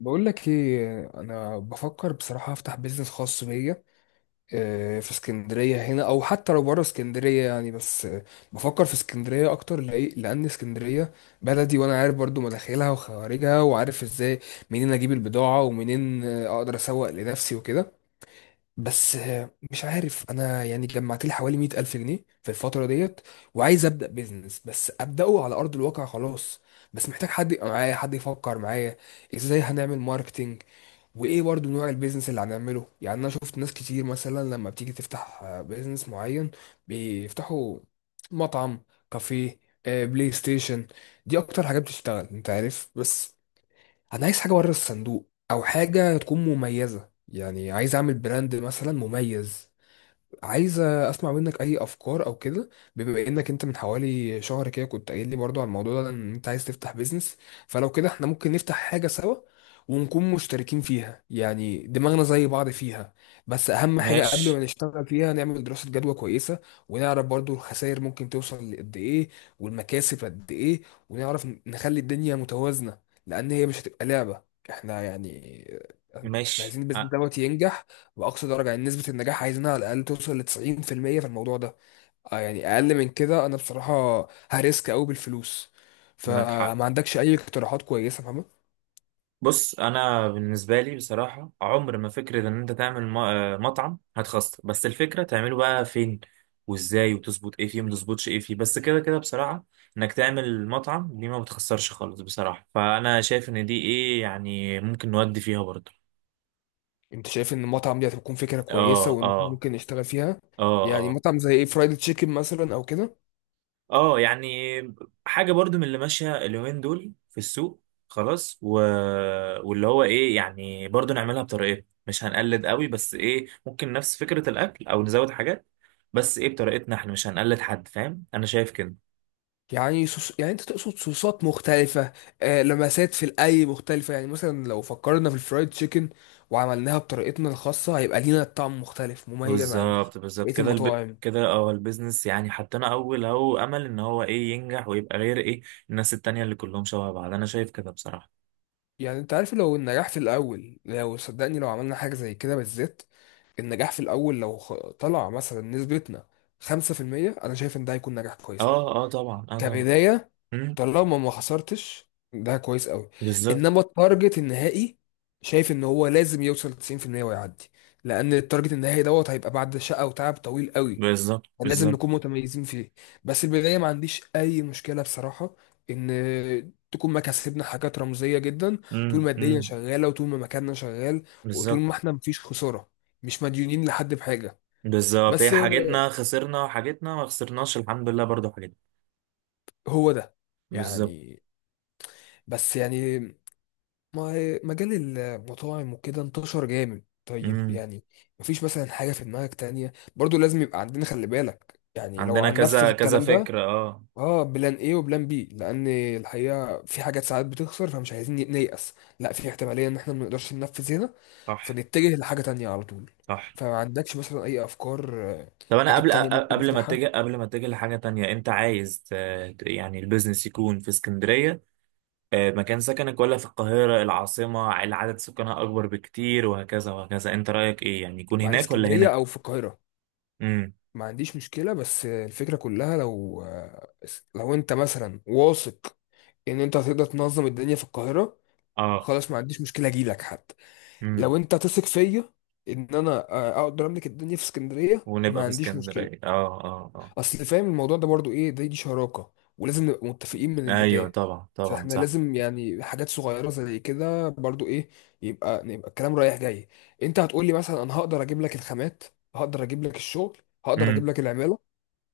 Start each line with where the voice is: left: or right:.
left: بقول لك ايه، انا بفكر بصراحه افتح بيزنس خاص بيا. في اسكندريه هنا او حتى لو بره اسكندريه يعني. بس آه، بفكر في اسكندريه اكتر لان اسكندريه بلدي، وانا عارف برضو مداخلها وخوارجها، وعارف ازاي منين اجيب البضاعه ومنين اقدر اسوق لنفسي وكده. بس آه، مش عارف انا يعني، جمعت لي حوالي 100000 ألف جنيه في الفتره ديت، وعايز ابدا بيزنس، بس ابداه على ارض الواقع خلاص. بس محتاج حد يبقى معايا، حد يفكر معايا ازاي هنعمل ماركتينج، وايه برضو نوع البيزنس اللي هنعمله. يعني انا شفت ناس كتير مثلا لما بتيجي تفتح بيزنس معين، بيفتحوا مطعم، كافيه، بلاي ستيشن. دي اكتر حاجات بتشتغل، انت عارف. بس انا عايز حاجه بره الصندوق، او حاجه تكون مميزه، يعني عايز اعمل براند مثلا مميز. عايز اسمع منك اي افكار او كده، بما انك انت من حوالي شهر كده كنت قايل لي برضو على الموضوع ده ان انت عايز تفتح بيزنس. فلو كده احنا ممكن نفتح حاجة سوا، ونكون مشتركين فيها، يعني دماغنا زي بعض فيها. بس اهم حاجة قبل ما
right: ماشي
left: نشتغل فيها نعمل دراسة جدوى كويسة، ونعرف برضو الخسائر ممكن توصل لقد ايه والمكاسب قد ايه، ونعرف نخلي الدنيا متوازنة، لان هي مش هتبقى لعبة احنا يعني. احنا
right: ماشي
left: عايزين البيزنس
right: آه،
left: دوت ينجح بأقصى درجة، يعني نسبة النجاح عايزينها على الأقل توصل ل90% في الموضوع ده. آه، يعني أقل من كده أنا بصراحة هريسك أوي بالفلوس،
right: معك حق.
left: فما عندكش أي اقتراحات كويسة فاهمة؟
right: بص، انا بالنسبه لي بصراحه عمر ما فكره ان انت تعمل مطعم هتخسر، بس الفكره تعمله بقى فين وازاي، وتظبط ايه فيه وما تظبطش ايه فيه، بس كده كده بصراحه. انك تعمل مطعم دي ما بتخسرش خالص بصراحه، فانا شايف ان دي ايه يعني، ممكن نودي فيها برضه.
left: أنت شايف إن المطعم دي هتكون فكرة كويسة
right: اه
left: وإن إحنا
right: اه
left: ممكن نشتغل فيها؟
right: اه
left: يعني
right: آه.
left: مطعم زي إيه، فرايد تشيكن مثلا أو كده؟
right: اه يعني حاجة برضو من اللي ماشية اليومين دول في السوق. خلاص واللي هو ايه، يعني برضو نعملها بطريقتنا، مش هنقلد قوي، بس ايه، ممكن نفس فكرة الاكل او نزود حاجات، بس ايه بطريقتنا احنا، مش هنقلد حد، فاهم؟ انا شايف كده.
left: يعني صوص، يعني أنت تقصد صوصات مختلفة، آه، لمسات في الأي مختلفة. يعني مثلا لو فكرنا في الفرايد تشيكن وعملناها بطريقتنا الخاصة هيبقى لينا طعم مختلف مميز عن
right: بالظبط بالظبط
left: بقية
right: كده
left: المطاعم.
right: كده اه البيزنس، يعني حطينا اول اهو امل ان هو ايه، ينجح ويبقى غير ايه الناس التانية اللي كلهم شبه بعض، انا شايف كده بصراحة.
left: يعني انت عارف لو النجاح في الاول، لو صدقني لو عملنا حاجة زي كده بالذات، النجاح في الاول لو طلع مثلا نسبتنا 5%، انا شايف ان ده هيكون نجاح كويس قوي
right: اه اه، طبعا اه طبعا.
left: كبداية.
right: مم،
left: طالما ما خسرتش ده كويس قوي.
right: بالظبط
left: انما التارجت النهائي شايف ان هو لازم يوصل 90% ويعدي، لان التارجت النهائي دوت هيبقى بعد شقة وتعب طويل قوي،
right: بالظبط
left: لازم
right: بالظبط
left: نكون متميزين فيه. بس البداية ما عنديش أي مشكلة بصراحة إن تكون مكاسبنا حاجات رمزية جدا، طول ما الدنيا شغالة وطول ما مكاننا شغال وطول
right: بالظبط
left: ما إحنا مفيش خسارة، مش مديونين لحد بحاجة.
right: بالظبط. هي
left: بس
right: حاجتنا خسرنا وحاجتنا ما خسرناش الحمد لله، برضو حاجتنا.
left: هو ده
right: بالظبط.
left: يعني، بس يعني مجال المطاعم وكده انتشر جامد. طيب
right: امم.
left: يعني مفيش مثلا حاجة في دماغك تانية برضو لازم يبقى عندنا؟ خلي بالك يعني لو
right: عندنا
left: هننفذ
right: كذا كذا
left: الكلام ده.
right: فكرة، اه.
left: اه، بلان ايه وبلان بي، لان الحقيقه في حاجات ساعات بتخسر، فمش عايزين نيأس. لا، في احتماليه ان احنا ما نقدرش ننفذ هنا،
right: صح
left: فنتجه لحاجه تانية على طول.
right: صح.
left: فما عندكش مثلا اي افكار،
right: طب انا قبل
left: حاجات تانية
right: أ-
left: ممكن
right: قبل ما
left: نفتحها؟
right: اتجه قبل ما اتجه لحاجة تانية، انت عايز يعني البيزنس يكون في اسكندرية، آه، مكان سكنك، ولا في القاهرة العاصمة اللي عدد سكانها اكبر بكتير وهكذا وهكذا؟ انت رأيك ايه، يعني يكون
left: مع في
right: هناك ولا
left: اسكندريه
right: هنا؟
left: او في القاهره
right: امم،
left: ما عنديش مشكله، بس آه، الفكره كلها لو، لو انت مثلا واثق ان انت هتقدر تنظم الدنيا في القاهره،
right: اه
left: خلاص ما عنديش مشكله اجيلك حتى.
right: امم.
left: لو انت تثق فيا ان انا اقدر املك الدنيا في اسكندريه ما
right: ونبقى في
left: عنديش مشكله.
right: اسكندرية، اه اه اه.
left: اصل فاهم الموضوع ده برضو ايه، دي شراكه ولازم نبقى متفقين من
right: ايوه
left: البدايه.
right: طبعا طبعا
left: فاحنا
right: صح.
left: لازم يعني حاجات صغيره زي كده برضو، ايه، يبقى الكلام رايح جاي. انت هتقول لي مثلا انا هقدر اجيب لك الخامات، هقدر اجيب لك الشغل، هقدر
right: امم.
left: اجيب لك العماله،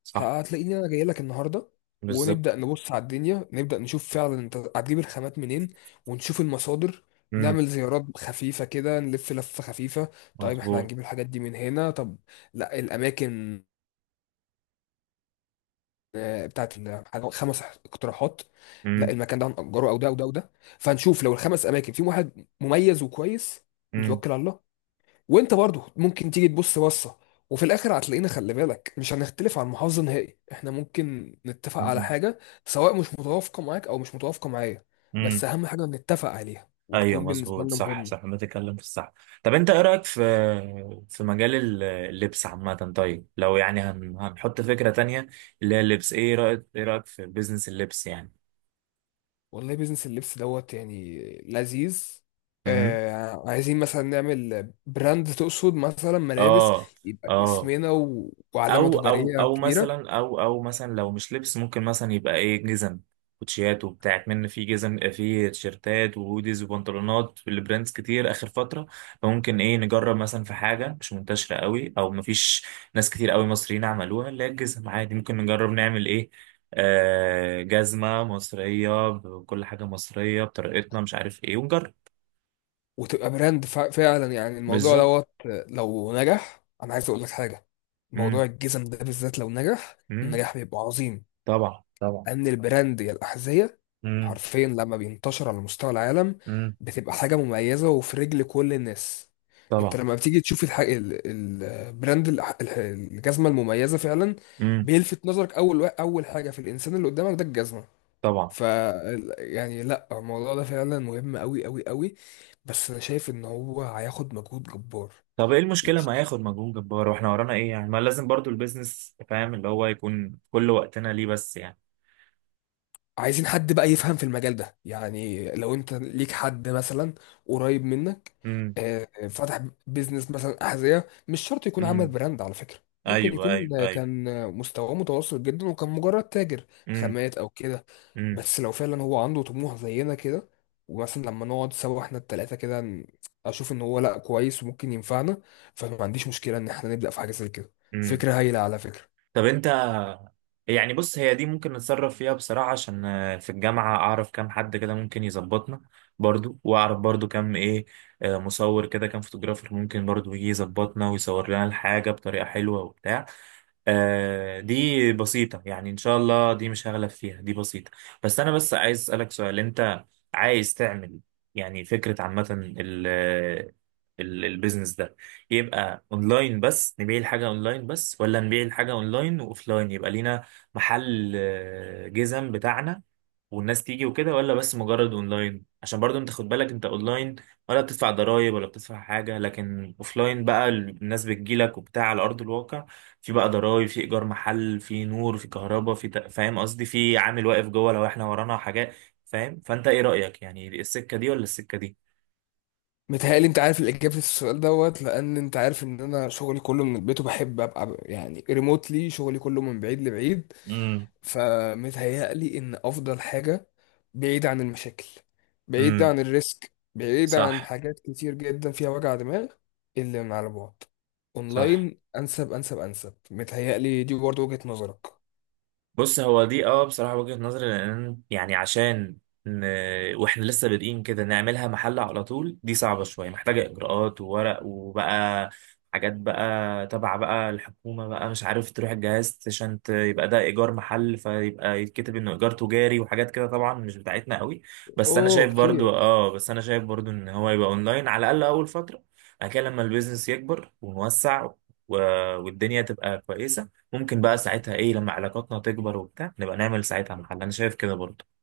right: صح.
left: هتلاقيني انا جاي لك النهارده. ونبدا
right: بالظبط.
left: نبص على الدنيا، نبدا نشوف فعلا انت هتجيب الخامات منين، ونشوف المصادر،
right: امم.
left: نعمل زيارات خفيفة كده، نلف لفة خفيفة. طيب احنا
right: مظبوط.
left: هنجيب الحاجات دي من هنا؟ طب لا، الأماكن بتاعت إن خمس اقتراحات، لا
right: امم
left: المكان ده هنأجره او ده او ده او ده. فهنشوف لو الخمس اماكن فيهم واحد مميز وكويس
right: امم
left: نتوكل على الله. وانت برضه ممكن تيجي تبص بصه، وفي الاخر هتلاقينا خلي بالك مش هنختلف عن محافظه نهائي، احنا ممكن نتفق على
right: امم.
left: حاجه سواء مش متوافقه معاك او مش متوافقه معايا.
right: أمم.
left: بس اهم حاجه نتفق عليها
right: ايوه
left: وتكون بالنسبه
right: مظبوط،
left: لنا
right: صح صح،
left: مهمه.
right: ما تتكلم في الصح. طب انت ايه رايك في مجال اللبس عامه؟ طيب، لو يعني هنحط فكره تانية اللي هي اللبس، ايه رايك في بيزنس اللبس يعني؟
left: والله بيزنس اللبس دوت يعني لذيذ.
right: امم.
left: آه، عايزين مثلا نعمل براند تقصد مثلا ملابس،
right: اه
left: يبقى
right: اه.
left: باسمنا وعلامة
right: او او
left: تجارية
right: او
left: كبيرة،
right: مثلا او او مثلا لو مش لبس، ممكن مثلا يبقى ايه، جزم، كوتشيات وبتاع، من في جزم في تيشيرتات وهوديز وبنطلونات لبراندز كتير اخر فتره. فممكن ايه نجرب مثلا في حاجه مش منتشره قوي، او مفيش ناس كتير قوي مصريين عملوها، اللي هي الجزم عادي، ممكن نجرب نعمل ايه، آه، جزمه مصريه، بكل حاجه مصريه بطريقتنا، مش عارف ايه، ونجرب.
left: وتبقى براند فعلا. يعني الموضوع
right: بالظبط.
left: دوت، لو نجح أنا عايز أقول لك حاجة، موضوع
right: امم
left: الجزم ده بالذات لو نجح
right: امم.
left: النجاح بيبقى عظيم،
right: طبعا طبعا.
left: ان البراند يا الاحذيه
right: امم
left: حرفيا لما بينتشر على مستوى العالم
right: امم.
left: بتبقى حاجه مميزه وفي رجل كل الناس. انت
right: طبعا.
left: لما بتيجي تشوف البراند، الجزمه المميزه فعلا،
right: امم.
left: بيلفت نظرك اول حاجه في الانسان اللي قدامك ده الجزمه.
right: طبعا.
left: ف يعني لا الموضوع ده فعلا مهم قوي قوي قوي، بس انا شايف ان هو هياخد مجهود جبار.
right: طب ايه المشكلة ما ياخد مجهود جبار، واحنا ورانا ايه يعني؟ ما لازم برضو البيزنس، فاهم، اللي هو يكون كل وقتنا ليه، بس يعني.
left: عايزين حد بقى يفهم في المجال ده، يعني لو انت ليك حد مثلا قريب منك
right: امم
left: فتح بيزنس مثلا أحذية، مش شرط يكون عمل
right: امم.
left: براند على فكرة، ممكن
right: ايوه
left: يكون
right: ايوه ايوه.
left: كان مستواه متوسط جدا وكان مجرد تاجر
right: امم
left: خامات او كده.
right: امم
left: بس لو فعلا هو عنده طموح زينا كده، ومثلا لما نقعد سوا احنا التلاتة كده اشوف ان هو لا كويس وممكن ينفعنا، فما عنديش مشكلة ان احنا نبدأ في حاجة زي كده.
right: امم.
left: فكرة هايلة على فكرة.
right: طب انت، يعني بص، هي دي ممكن نتصرف فيها بصراحة، عشان آه، في الجامعة اعرف كام حد كده ممكن يظبطنا برضو، واعرف برضو كام ايه، آه، مصور كده، كام فوتوغرافر ممكن برضو يجي يظبطنا ويصور لنا الحاجة بطريقة حلوة وبتاع. آه دي بسيطة، يعني إن شاء الله دي مش هغلب فيها، دي بسيطة. بس أنا عايز أسألك سؤال. أنت عايز تعمل، يعني فكرة عامة، ال البيزنس ده يبقى اونلاين بس، نبيع الحاجة اونلاين بس، ولا نبيع الحاجة اونلاين واوفلاين، يبقى لينا محل، آه، جزم بتاعنا، والناس تيجي وكده؟ ولا بس مجرد اونلاين، عشان برضو انت خد بالك، انت اونلاين ولا بتدفع ضرائب ولا بتدفع حاجة، لكن اوفلاين بقى الناس بتجيلك وبتاع على ارض الواقع، في بقى ضرايب، في ايجار محل، في نور، في كهرباء، فاهم قصدي، في عامل واقف جوه، لو احنا ورانا حاجات، فاهم؟ فانت ايه رأيك، يعني السكة دي ولا السكة دي؟
left: متهيألي انت عارف الإجابة في السؤال دوت، لأن انت عارف ان انا شغلي كله من البيت، وبحب ابقى يعني ريموتلي شغلي كله من بعيد لبعيد.
right: امم
left: فمتهيألي ان افضل حاجة بعيد عن المشاكل، بعيد
right: امم.
left: عن الريسك، بعيد عن
right: صح
left: حاجات كتير جدا فيها وجع دماغ، اللي من على بعد.
right: صح.
left: اونلاين انسب انسب انسب متهيألي، دي برضه وجهة نظرك.
right: بص، هو دي اه بصراحة وجهة نظري، لأن يعني عشان ن... واحنا لسه بادئين كده، نعملها محل على طول دي صعبة شوية، محتاجة إجراءات وورق وبقى حاجات بقى تبع بقى الحكومة بقى، مش عارف، تروح الجهاز عشان يبقى ده إيجار محل، فيبقى يتكتب إنه إيجار تجاري، وحاجات كده طبعا مش بتاعتنا قوي. بس أنا
left: اوه
right: شايف برضو
left: كتير.
right: إن هو يبقى أونلاين على الأقل أول فترة. بعد كده لما البيزنس يكبر ونوسع و... والدنيا تبقى كويسة، ممكن بقى ساعتها ايه لما علاقاتنا تكبر وبتاع نبقى نعمل ساعتها محل، انا شايف كده برضه.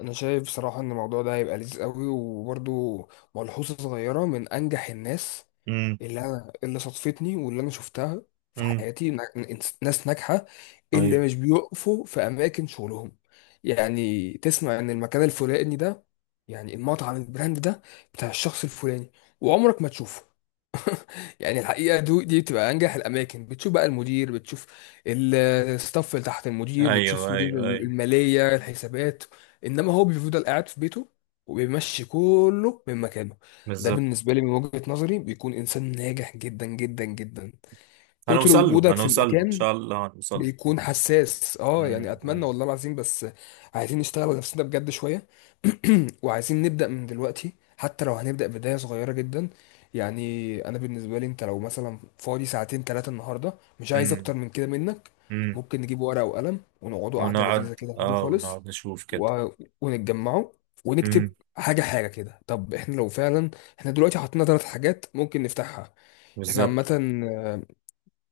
left: انا شايف بصراحه ان الموضوع ده هيبقى لذيذ قوي. وبرضو ملحوظه صغيره، من انجح الناس
right: امم
left: اللي انا اللي صادفتني واللي انا شفتها في
right: امم.
left: حياتي، ناس ناجحه، اللي
right: ايوه
left: مش بيقفوا في اماكن شغلهم. يعني تسمع ان المكان الفلاني ده، يعني المطعم البراند ده، بتاع الشخص الفلاني، وعمرك ما تشوفه. يعني الحقيقه دي بتبقى انجح الاماكن. بتشوف بقى المدير، بتشوف ال- الستاف اللي تحت المدير، بتشوف
right: ايوه
left: مدير
right: ايوه ايوه.
left: الماليه الحسابات، انما هو بيفضل قاعد في بيته وبيمشي كله من مكانه. ده
right: بالظبط.
left: بالنسبه لي من وجهه نظري بيكون انسان ناجح جدا جدا جدا. كتر
right: هنوصل له
left: وجودك في
right: هنوصل له ان
left: المكان
right: شاء الله هنوصل له.
left: بيكون حساس. اه يعني
right: مم،
left: اتمنى
right: مم،
left: والله العظيم، بس عايزين نشتغل على نفسنا بجد شويه. وعايزين نبدا من دلوقتي، حتى لو هنبدا بدايه صغيره جدا. يعني انا بالنسبه لي انت لو مثلا فاضي ساعتين ثلاثه النهارده، مش عايز
right: مم،
left: اكتر من كده منك،
right: مم.
left: ممكن نجيب ورقه وقلم ونقعدوا قعده لذيذه
right: ونقعد
left: كده عادي
right: اه
left: خالص،
right: ونقعد نشوف كده.
left: و... ونتجمعوا ونكتب
right: مم،
left: حاجه حاجه كده. طب احنا لو فعلا، احنا دلوقتي حطينا ثلاث حاجات ممكن نفتحها. احنا
right: بالظبط.
left: عامه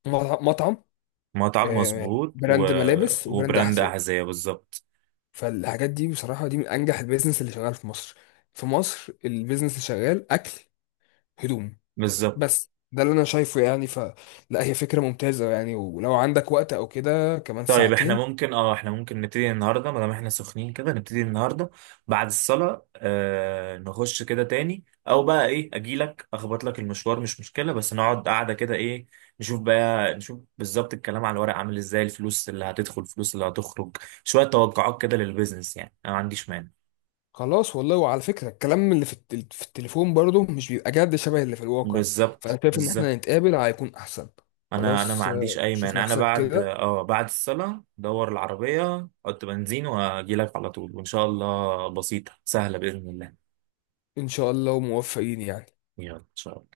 left: مطعم،
right: مطعم مظبوط
left: براند ملابس وبراند
right: وبراند
left: احذيه.
right: احذية، بالظبط
left: فالحاجات دي بصراحه دي من انجح البيزنس اللي شغال في مصر. في مصر البيزنس اللي شغال اكل، هدوم.
right: بالظبط.
left: بس ده اللي انا شايفه يعني. فلا، هي فكره ممتازه يعني. ولو عندك وقت او كده كمان
right: طيب، احنا
left: ساعتين،
right: ممكن نبتدي النهارده ما دام احنا سخنين كده، نبتدي النهارده بعد الصلاه، آه، نخش كده تاني، او بقى ايه، اجيلك اخبط لك المشوار مش مشكله، بس نقعد قاعده كده، ايه، نشوف بقى، نشوف بالظبط الكلام على الورق عامل ازاي، الفلوس اللي هتدخل، الفلوس اللي هتخرج، شويه توقعات كده للبيزنس، يعني انا ما عنديش مانع.
left: خلاص والله. وعلى فكره الكلام اللي في التليفون برضه مش بيبقى جد شبه اللي في الواقع.
right: بالظبط
left: فانا شايف ان
right: بالظبط.
left: احنا نتقابل هيكون احسن.
right: انا ما
left: خلاص،
right: عنديش اي
left: شوف
right: مانع، انا
left: نفسك
right: بعد
left: كده.
right: بعد الصلاه دور العربيه، حط بنزين، واجيلك على طول، وان شاء الله بسيطه سهله باذن الله.
left: ان شاء الله وموفقين يعني.
right: يلا سلام.